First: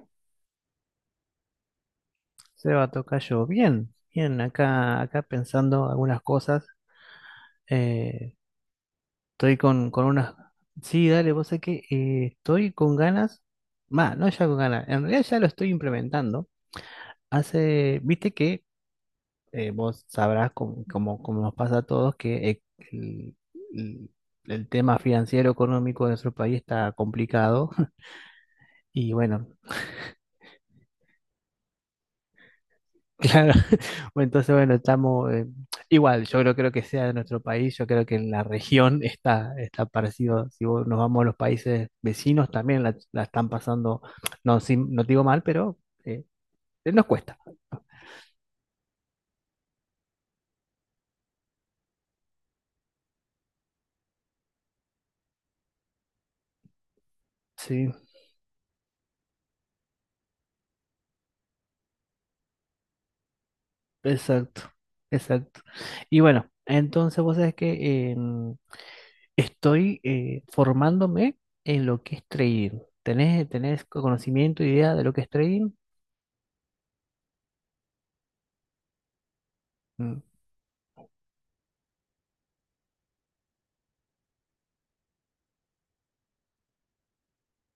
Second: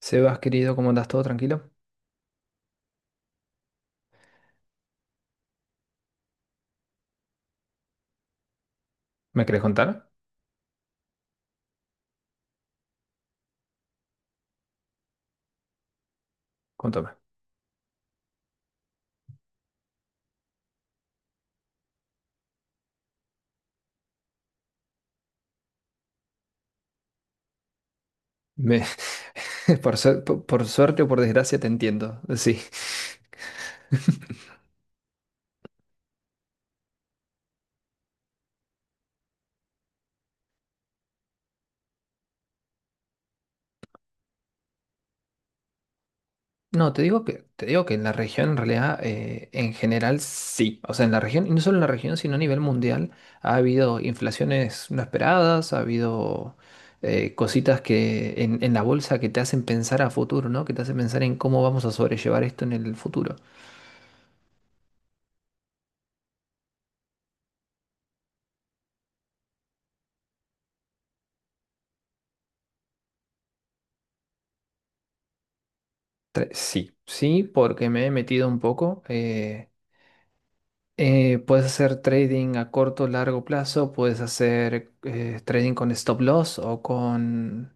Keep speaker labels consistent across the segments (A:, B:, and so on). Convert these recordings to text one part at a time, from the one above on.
A: Sebas, querido, ¿cómo andas? ¿Todo tranquilo?
B: Seba Tocayo, bien, bien, acá, acá pensando algunas cosas. eh,
A: ¿Me
B: Estoy
A: querés
B: con
A: contar?
B: unas. Sí, dale, vos sé que estoy con ganas. Va, no ya con ganas. En realidad ya lo estoy implementando.
A: Contame.
B: Hace, viste que vos sabrás, como nos pasa a todos, que el, el- el tema financiero económico de nuestro país está complicado.
A: Me-
B: Y bueno,
A: Por suerte o por desgracia te entiendo, sí.
B: claro, bueno, entonces bueno, estamos igual, yo creo que sea de nuestro país, yo creo que en la región está parecido, si vos- nos vamos a los países vecinos también la están pasando, no, sin- no digo mal, pero eh,
A: No,
B: nos cuesta.
A: te digo que en la región, en realidad, en general, sí. O sea, en la región, y no solo en la región, sino a nivel mundial, ha habido inflaciones no esperadas, ha habido cositas
B: Sí,
A: que en la bolsa que te hacen pensar a futuro, ¿no? Que te hacen pensar en cómo vamos a sobrellevar esto en el futuro.
B: exacto, exacto. Y bueno, entonces vos sabés que estoy formándome en lo que es trading. ¿Tenés, tenés conocimiento, idea de lo que es trading?
A: Sí, sí, porque me he metido un poco.
B: Mm.
A: Puedes hacer trading a corto o largo plazo, puedes hacer trading con stop loss o con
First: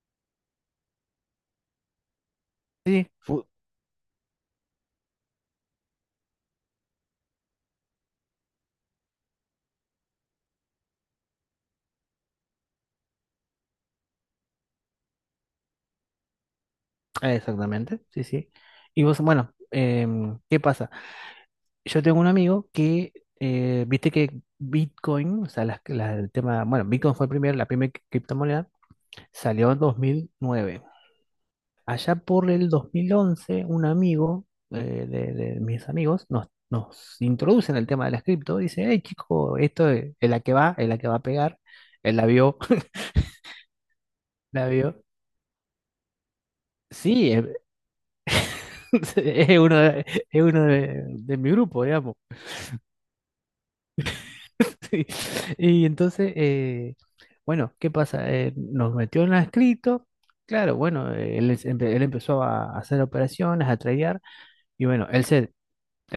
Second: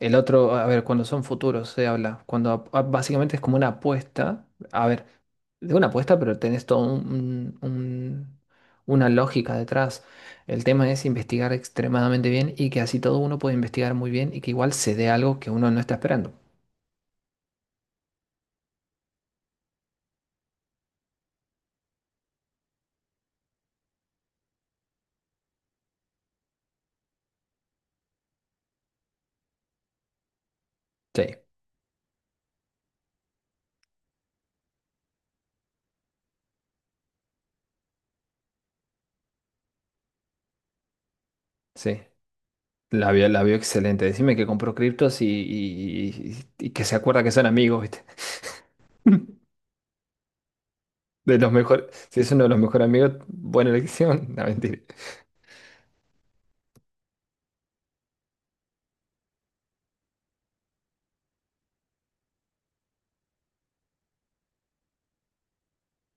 A: el otro. A ver, cuando son futuros se habla, cuando
B: Sí,
A: básicamente es
B: fu-
A: como una apuesta. A ver, de una apuesta, pero tenés todo una lógica detrás. El tema es investigar extremadamente bien y que así todo uno puede investigar muy bien y que igual se dé algo que uno no está esperando.
B: Exactamente, sí, sí. Y vos, bueno, ¿qué pasa? Yo tengo un amigo que viste que Bitcoin, o sea, las- la- el tema, bueno, Bitcoin fue el primer, la primera criptomoneda, salió en 2009.
A: Sí,
B: Allá por el 2011 un amigo de mis amigos nos introduce en el tema de las cripto, dice, hey chico, esto es la que va, es la que va a pegar,
A: sí.
B: él la vio,
A: La vio excelente. Decime que
B: la
A: compró
B: vio.
A: criptos y que se acuerda que
B: Sí, es,
A: son amigos, ¿viste?
B: es uno de, es uno de
A: De los
B: mi grupo,
A: mejores.
B: digamos.
A: Si es uno de los mejores amigos, buena elección. No, mentira.
B: Sí. Y entonces, bueno, ¿qué pasa? Nos metió en la escrito. Claro, bueno, él, es- empe- él empezó a hacer operaciones, a tradear. Y bueno, él se,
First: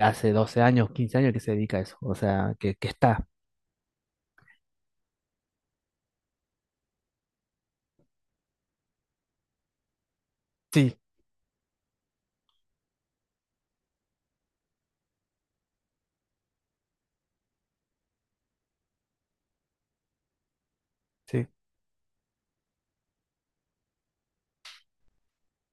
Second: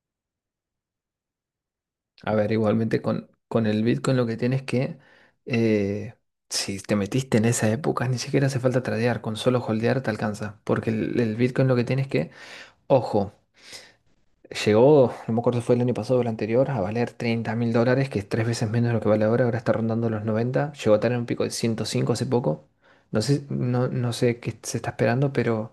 B: hace 12 años, 15 años que se dedica a eso. O
A: A ver,
B: sea, que
A: igualmente
B: está.
A: con el Bitcoin lo que tienes que. eh, si te metiste en esa época, ni siquiera hace falta tradear. Con solo holdear te alcanza. Porque
B: Sí,
A: el Bitcoin lo que tienes que. Ojo. Llegó, no me acuerdo si fue el año pasado o el anterior, a valer 30 mil dólares, que es tres veces menos de lo que vale ahora, ahora está rondando los 90. Llegó a tener un pico
B: sí.
A: de 105 hace poco. No sé, no, no sé qué se está esperando, pero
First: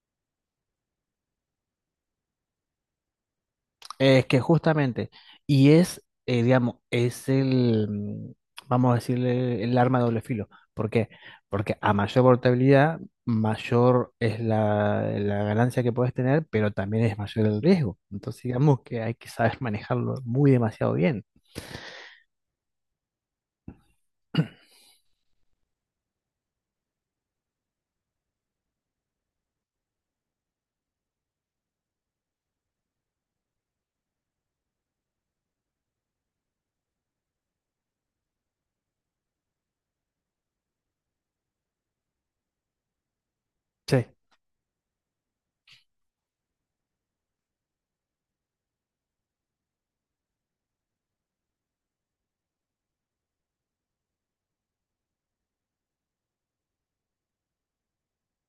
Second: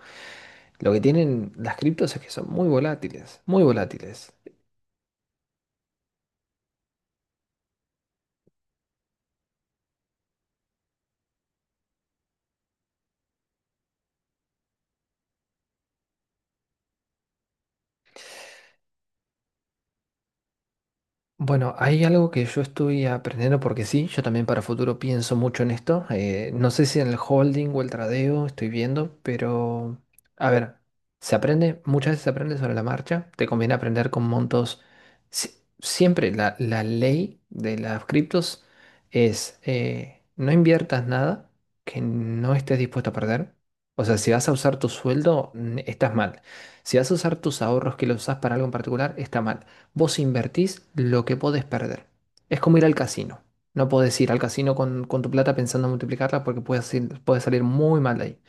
A: lo que tienen las criptos es que son muy volátiles, muy
B: Es
A: volátiles.
B: que justamente, y es, digamos, es el, vamos a decirle, el arma de doble filo. ¿Por qué? Porque a mayor portabilidad, mayor es la ganancia que puedes tener, pero también es mayor el riesgo. Entonces, digamos que hay que saber manejarlo muy demasiado bien.
A: Bueno, hay algo que yo estoy aprendiendo porque sí, yo también para futuro pienso mucho en esto. No sé si en el holding o el tradeo estoy viendo, pero a ver, se aprende, muchas veces se aprende sobre la marcha. Te conviene aprender con montos. si- Siempre la ley de las criptos es no inviertas nada que no estés dispuesto a perder. O
B: Sí,
A: sea, si vas a usar tu sueldo, estás mal. Si vas a usar tus ahorros que los usas para algo en particular, está mal. Vos invertís lo que podés perder. Es como ir al casino. No podés ir al casino con tu plata pensando en multiplicarla porque puede salir muy mal de ahí.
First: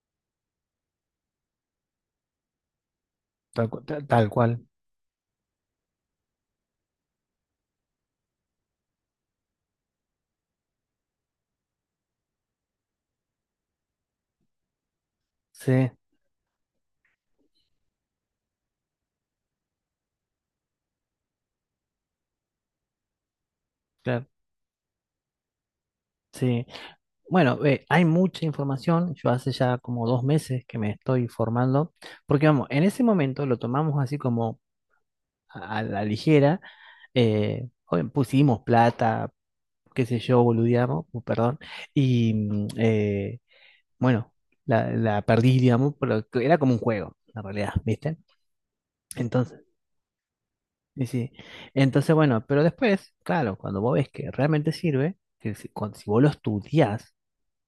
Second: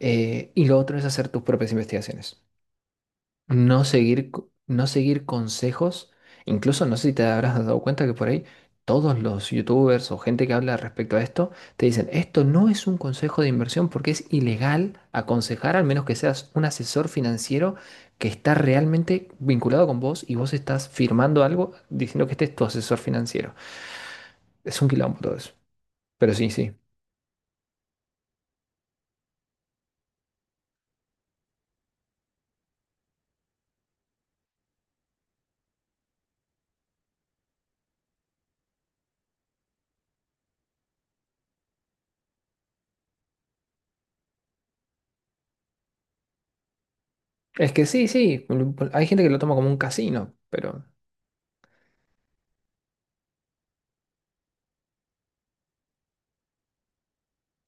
A: Y lo otro es hacer tus propias investigaciones,
B: tal, cu-
A: no
B: ta- tal
A: seguir,
B: cual.
A: no seguir consejos. Incluso no sé si te habrás dado cuenta que por ahí todos los youtubers o gente que habla respecto a esto te dicen, esto no es un consejo de inversión porque es ilegal aconsejar, al
B: Sí,
A: menos que seas un asesor financiero que está realmente vinculado con vos y vos estás firmando algo diciendo que este es tu asesor financiero.
B: claro.
A: Es un quilombo todo eso. Pero sí,
B: Sí.
A: sí.
B: Bueno, hay mucha información. Yo hace ya como 2 meses que me estoy formando, porque vamos, en ese momento lo tomamos así a la ligera. Eh, joven, pusimos plata, qué sé yo, boludeamos, perdón. Y bueno, la perdí, digamos, pero que era como un juego, en
A: Es
B: realidad,
A: que sí,
B: ¿viste?
A: sí. Hay gente que lo toma
B: Entonces,
A: como un casino, pero...
B: y sí. Entonces, bueno, pero después, claro, cuando vos ves que realmente sirve, que si, cuando- si vos lo estudiás,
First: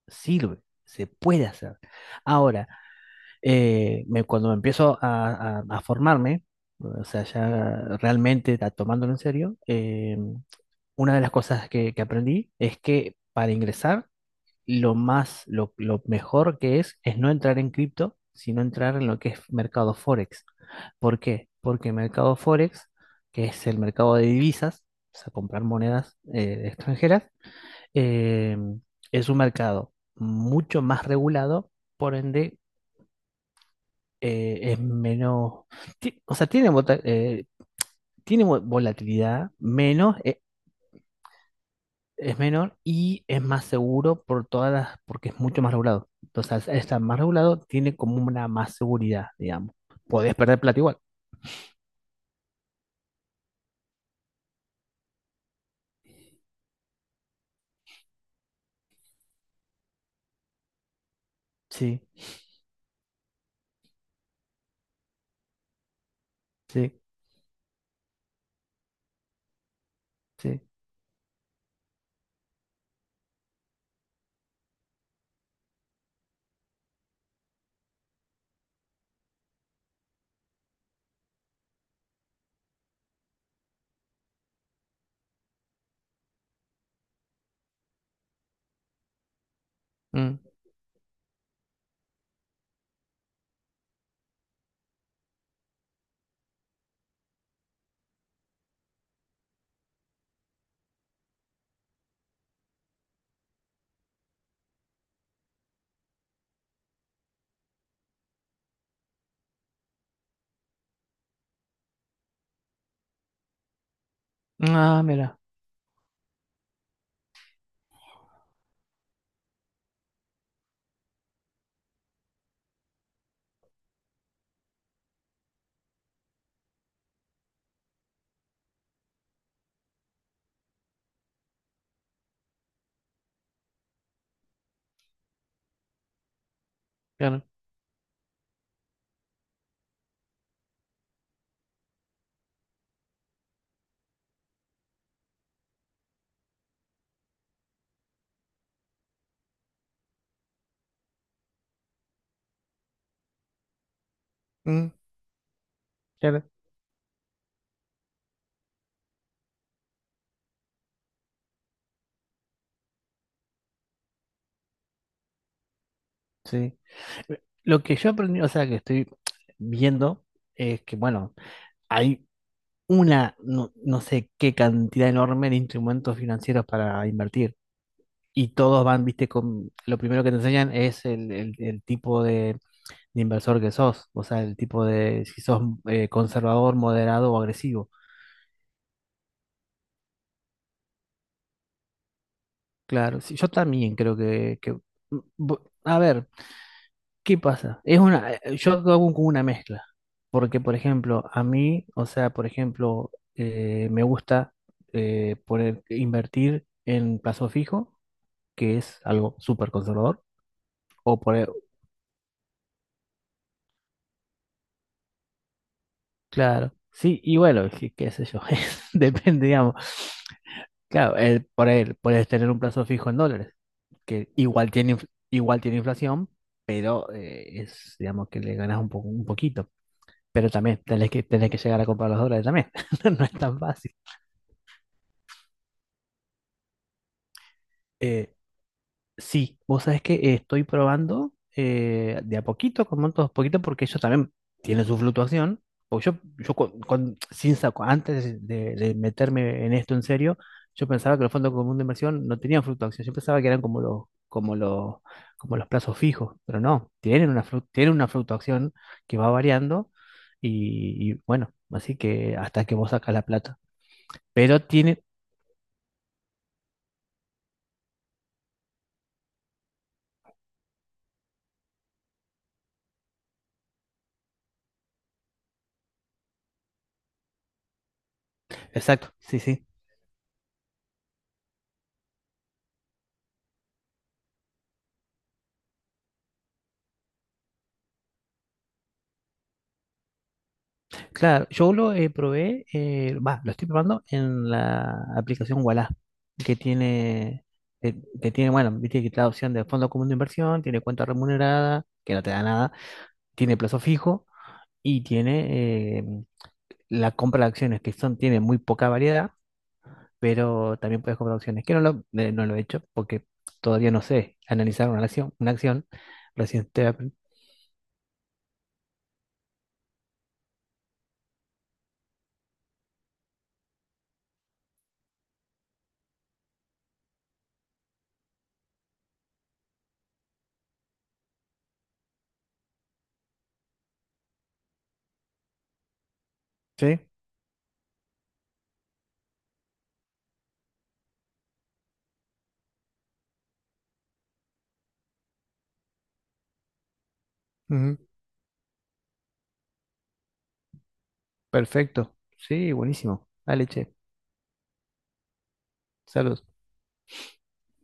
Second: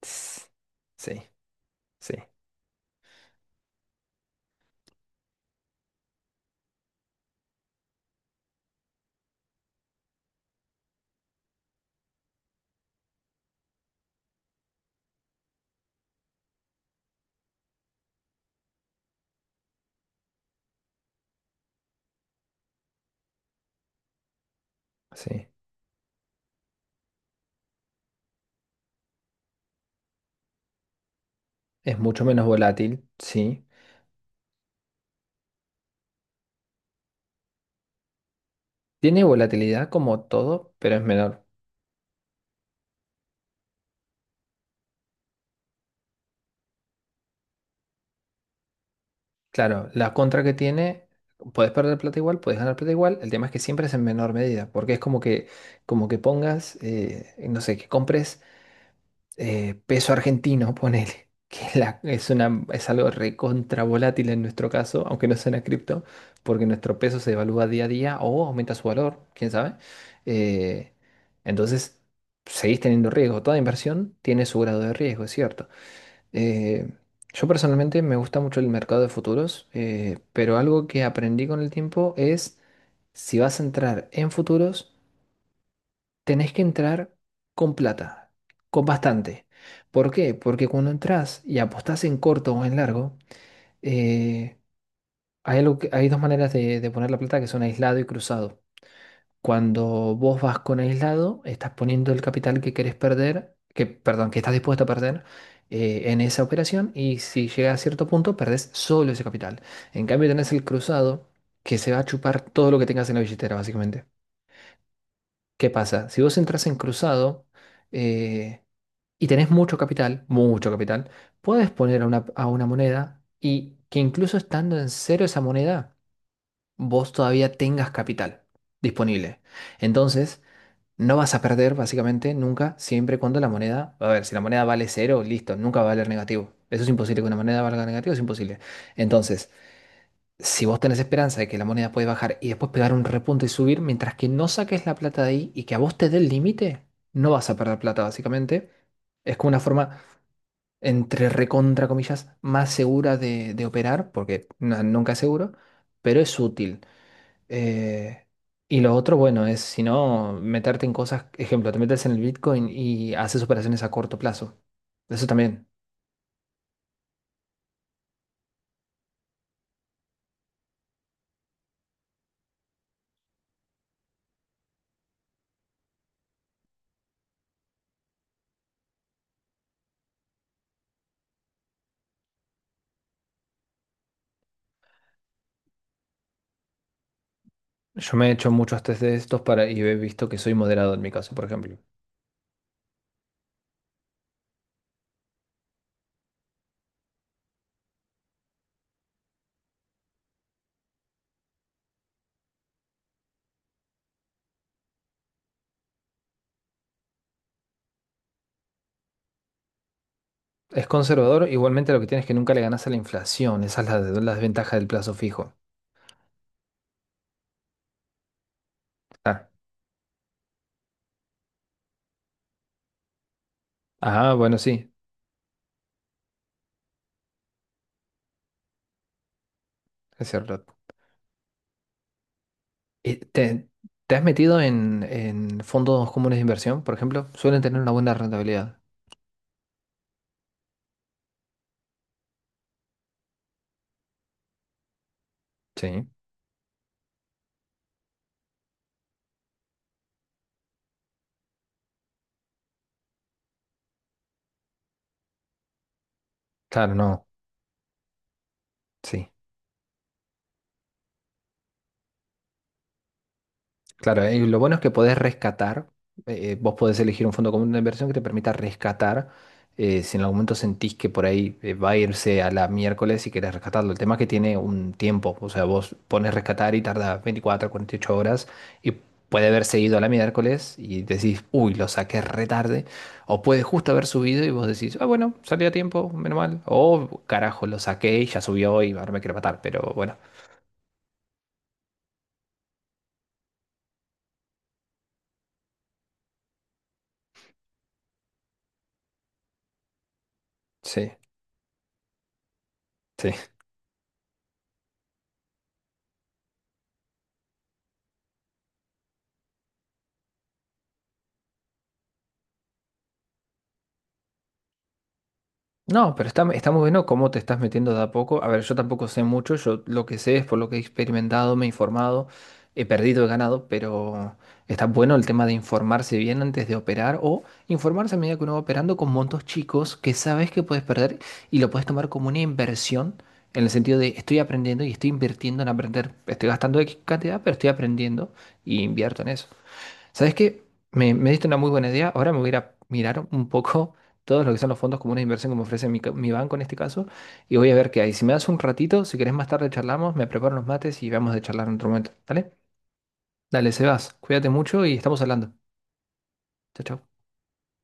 A: tss,
B: sirve. Se
A: sí,
B: puede hacer.
A: sí,
B: Ahora, me- cuando empiezo a formarme, o sea, ya realmente ta- tomándolo en serio, una de las cosas que aprendí es que para ingresar, lo más, lo mejor que es no entrar en cripto, sino entrar en lo que es mercado Forex. ¿Por qué? Porque mercado Forex, que es el mercado de divisas, o sea,
A: sí.
B: comprar monedas extranjeras, eh, es un mercado mucho más regulado,
A: Es
B: por
A: mucho menos
B: ende,
A: volátil, sí.
B: es menos, ti- o sea, tiene, vota- tiene vo-
A: Tiene
B: volatilidad
A: volatilidad
B: menos,
A: como todo, pero es menor.
B: es menor y es más seguro por todas las, porque es mucho más regulado. Entonces, al estar más regulado, tiene como una más seguridad, digamos.
A: Claro, la
B: Podés
A: contra que
B: perder plata igual.
A: tiene, puedes perder plata igual, puedes ganar plata igual. El tema es que siempre es en menor medida, porque es como que pongas, no sé, que compres peso argentino, ponele, que es,
B: Sí,
A: es una, es algo recontra volátil en nuestro caso, aunque no sea una cripto, porque
B: sí,
A: nuestro peso se devalúa día a día o aumenta su valor, quién sabe.
B: sí.
A: Eh, entonces, seguís teniendo riesgo. Toda inversión tiene su grado de riesgo, es cierto. Eh, yo personalmente me gusta mucho el mercado de futuros, pero algo que aprendí con el tiempo es si vas a entrar en futuros, tenés que entrar con plata, con bastante. ¿Por qué?
B: Mm.
A: Porque cuando entras y apostás en corto o en largo, eh, hay algo hay dos maneras de poner la plata que son aislado y cruzado. Cuando vos vas con aislado, estás poniendo el capital que querés perder, que, perdón, que estás dispuesto a perder en esa operación y si llega a cierto punto, perdés solo ese capital. En cambio, tenés el cruzado que se va a chupar todo lo que tengas en la billetera, básicamente.
B: Ah, mira,
A: ¿Qué pasa? Si vos entras en cruzado, eh, y tenés mucho capital, puedes poner a una moneda y que incluso estando en cero esa moneda, vos todavía tengas capital disponible. Entonces, no vas a perder básicamente nunca, siempre y cuando la moneda, a ver, si la moneda vale cero, listo, nunca va a valer negativo. Eso es imposible, que una
B: claro.
A: moneda valga negativo es imposible. Entonces, si vos tenés esperanza de que la moneda puede bajar y después pegar un repunte y subir, mientras que no saques la plata de ahí y que a vos te dé el límite, no vas a perder plata básicamente. Es como una forma entre recontra comillas, más segura de operar, porque
B: Mm,
A: nunca es seguro, pero es
B: claro,
A: útil. Eh, y lo otro, bueno, es si no, meterte en cosas, ejemplo, te metes en el Bitcoin y haces operaciones a corto plazo. Eso también.
B: sí. Lo que yo aprendí, o sea, que estoy viendo, es que, bueno, hay una, no, no sé qué cantidad enorme de instrumentos financieros para invertir. Y todos van, viste, con, lo primero que te enseñan es el tipo de inversor que sos, o sea, el tipo de si sos conservador, moderado o agresivo.
A: Yo me he hecho muchos test de estos para, y he visto que soy moderado en mi caso, por ejemplo.
B: Claro, sí, yo también creo que- mm, bu- a ver, ¿qué pasa? Es una, yo hago como una mezcla, porque por ejemplo, a mí, o sea, por ejemplo, me gusta poner, invertir en plazo fijo, que es algo súper conservador,
A: Es
B: o
A: conservador,
B: poner,
A: igualmente lo que tienes es que nunca le ganas a la inflación. Esa es la, la desventaja del plazo fijo.
B: claro, sí, y bueno, qué, qué sé yo, depende,
A: Ah,
B: digamos, claro, el, por él, puedes tener un plazo fijo en dólares. Que
A: ah, bueno,
B: igual
A: sí,
B: tiene, inf- igual tiene inflación, pero es, digamos que le ganas un poco, un poquito.
A: es
B: Pero
A: cierto.
B: también tenés que llegar a comprar los dólares también. No es tan
A: ¿Te,
B: fácil.
A: te has metido en fondos comunes de inversión, por ejemplo? Suelen tener una buena
B: Eh,
A: rentabilidad.
B: Sí, vos sabés que estoy probando de a poquito, con montos poquito, porque ellos también tienen su fluctuación. Porque
A: Sí,
B: yo con- sin saco, antes de meterme en esto en serio, yo pensaba que los fondos comunes de inversión no tenían fluctuación. Yo pensaba que eran como como los plazos fijos, pero no,
A: claro, no.
B: tienen una, flu- tienen una fluctuación que va
A: Sí.
B: variando y bueno, así que hasta que vos sacas la plata.
A: Claro, y lo
B: Pero
A: bueno es que
B: tiene,
A: podés rescatar, vos podés elegir un fondo común de inversión que te permita rescatar, si en algún momento sentís que por ahí va a irse a la miércoles y querés rescatarlo. El tema es que tiene un tiempo, o sea, vos pones rescatar y tarda 24, 48 horas y
B: exacto, sí,
A: puede
B: sí.
A: haberse ido a la miércoles y decís, uy, lo saqué re tarde, o puede justo haber subido y vos decís, ah, bueno, salió a tiempo, menos mal, o carajo, lo saqué y ya subió y ahora me quiero matar, pero bueno,
B: Claro, yo lo probé, va, lo estoy probando en la aplicación Ualá, que tiene, que, que tiene, bueno, viste que te da opción de fondo común de inversión, tiene cuenta
A: sí,
B: remunerada, que no te da nada,
A: sí.
B: tiene plazo fijo y tiene la compra de acciones, que son, tiene muy poca variedad, pero también puedes comprar acciones, que no lo, no lo he hecho porque todavía no sé analizar una acción,
A: No, pero está,
B: recién
A: está muy bueno
B: te-
A: cómo te estás metiendo de a poco. A ver, yo tampoco sé mucho, yo lo que sé es por lo que he experimentado, me he informado, he perdido, he ganado, pero está bueno el tema de informarse bien antes de operar o informarse a medida que uno va operando con montos chicos que sabes que puedes perder y lo puedes tomar como una inversión en el sentido de estoy aprendiendo y estoy invirtiendo en aprender. Estoy gastando X
B: Sí,
A: cantidad, pero estoy aprendiendo y invierto en eso. ¿Sabes qué? Me diste una muy buena idea. Ahora me voy a ir a mirar un poco todos lo que son los fondos comunes de inversión que me ofrece mi, mi banco en este caso. Y voy a ver
B: ujú,
A: qué hay. Si me das un ratito, si querés más tarde charlamos, me preparo unos mates y vamos a charlar en otro momento.
B: perfecto,
A: ¿Dale?
B: sí, buenísimo, dale,
A: Dale,
B: che,
A: Sebas. Cuídate mucho y estamos hablando.
B: saludos.
A: Chao, chao.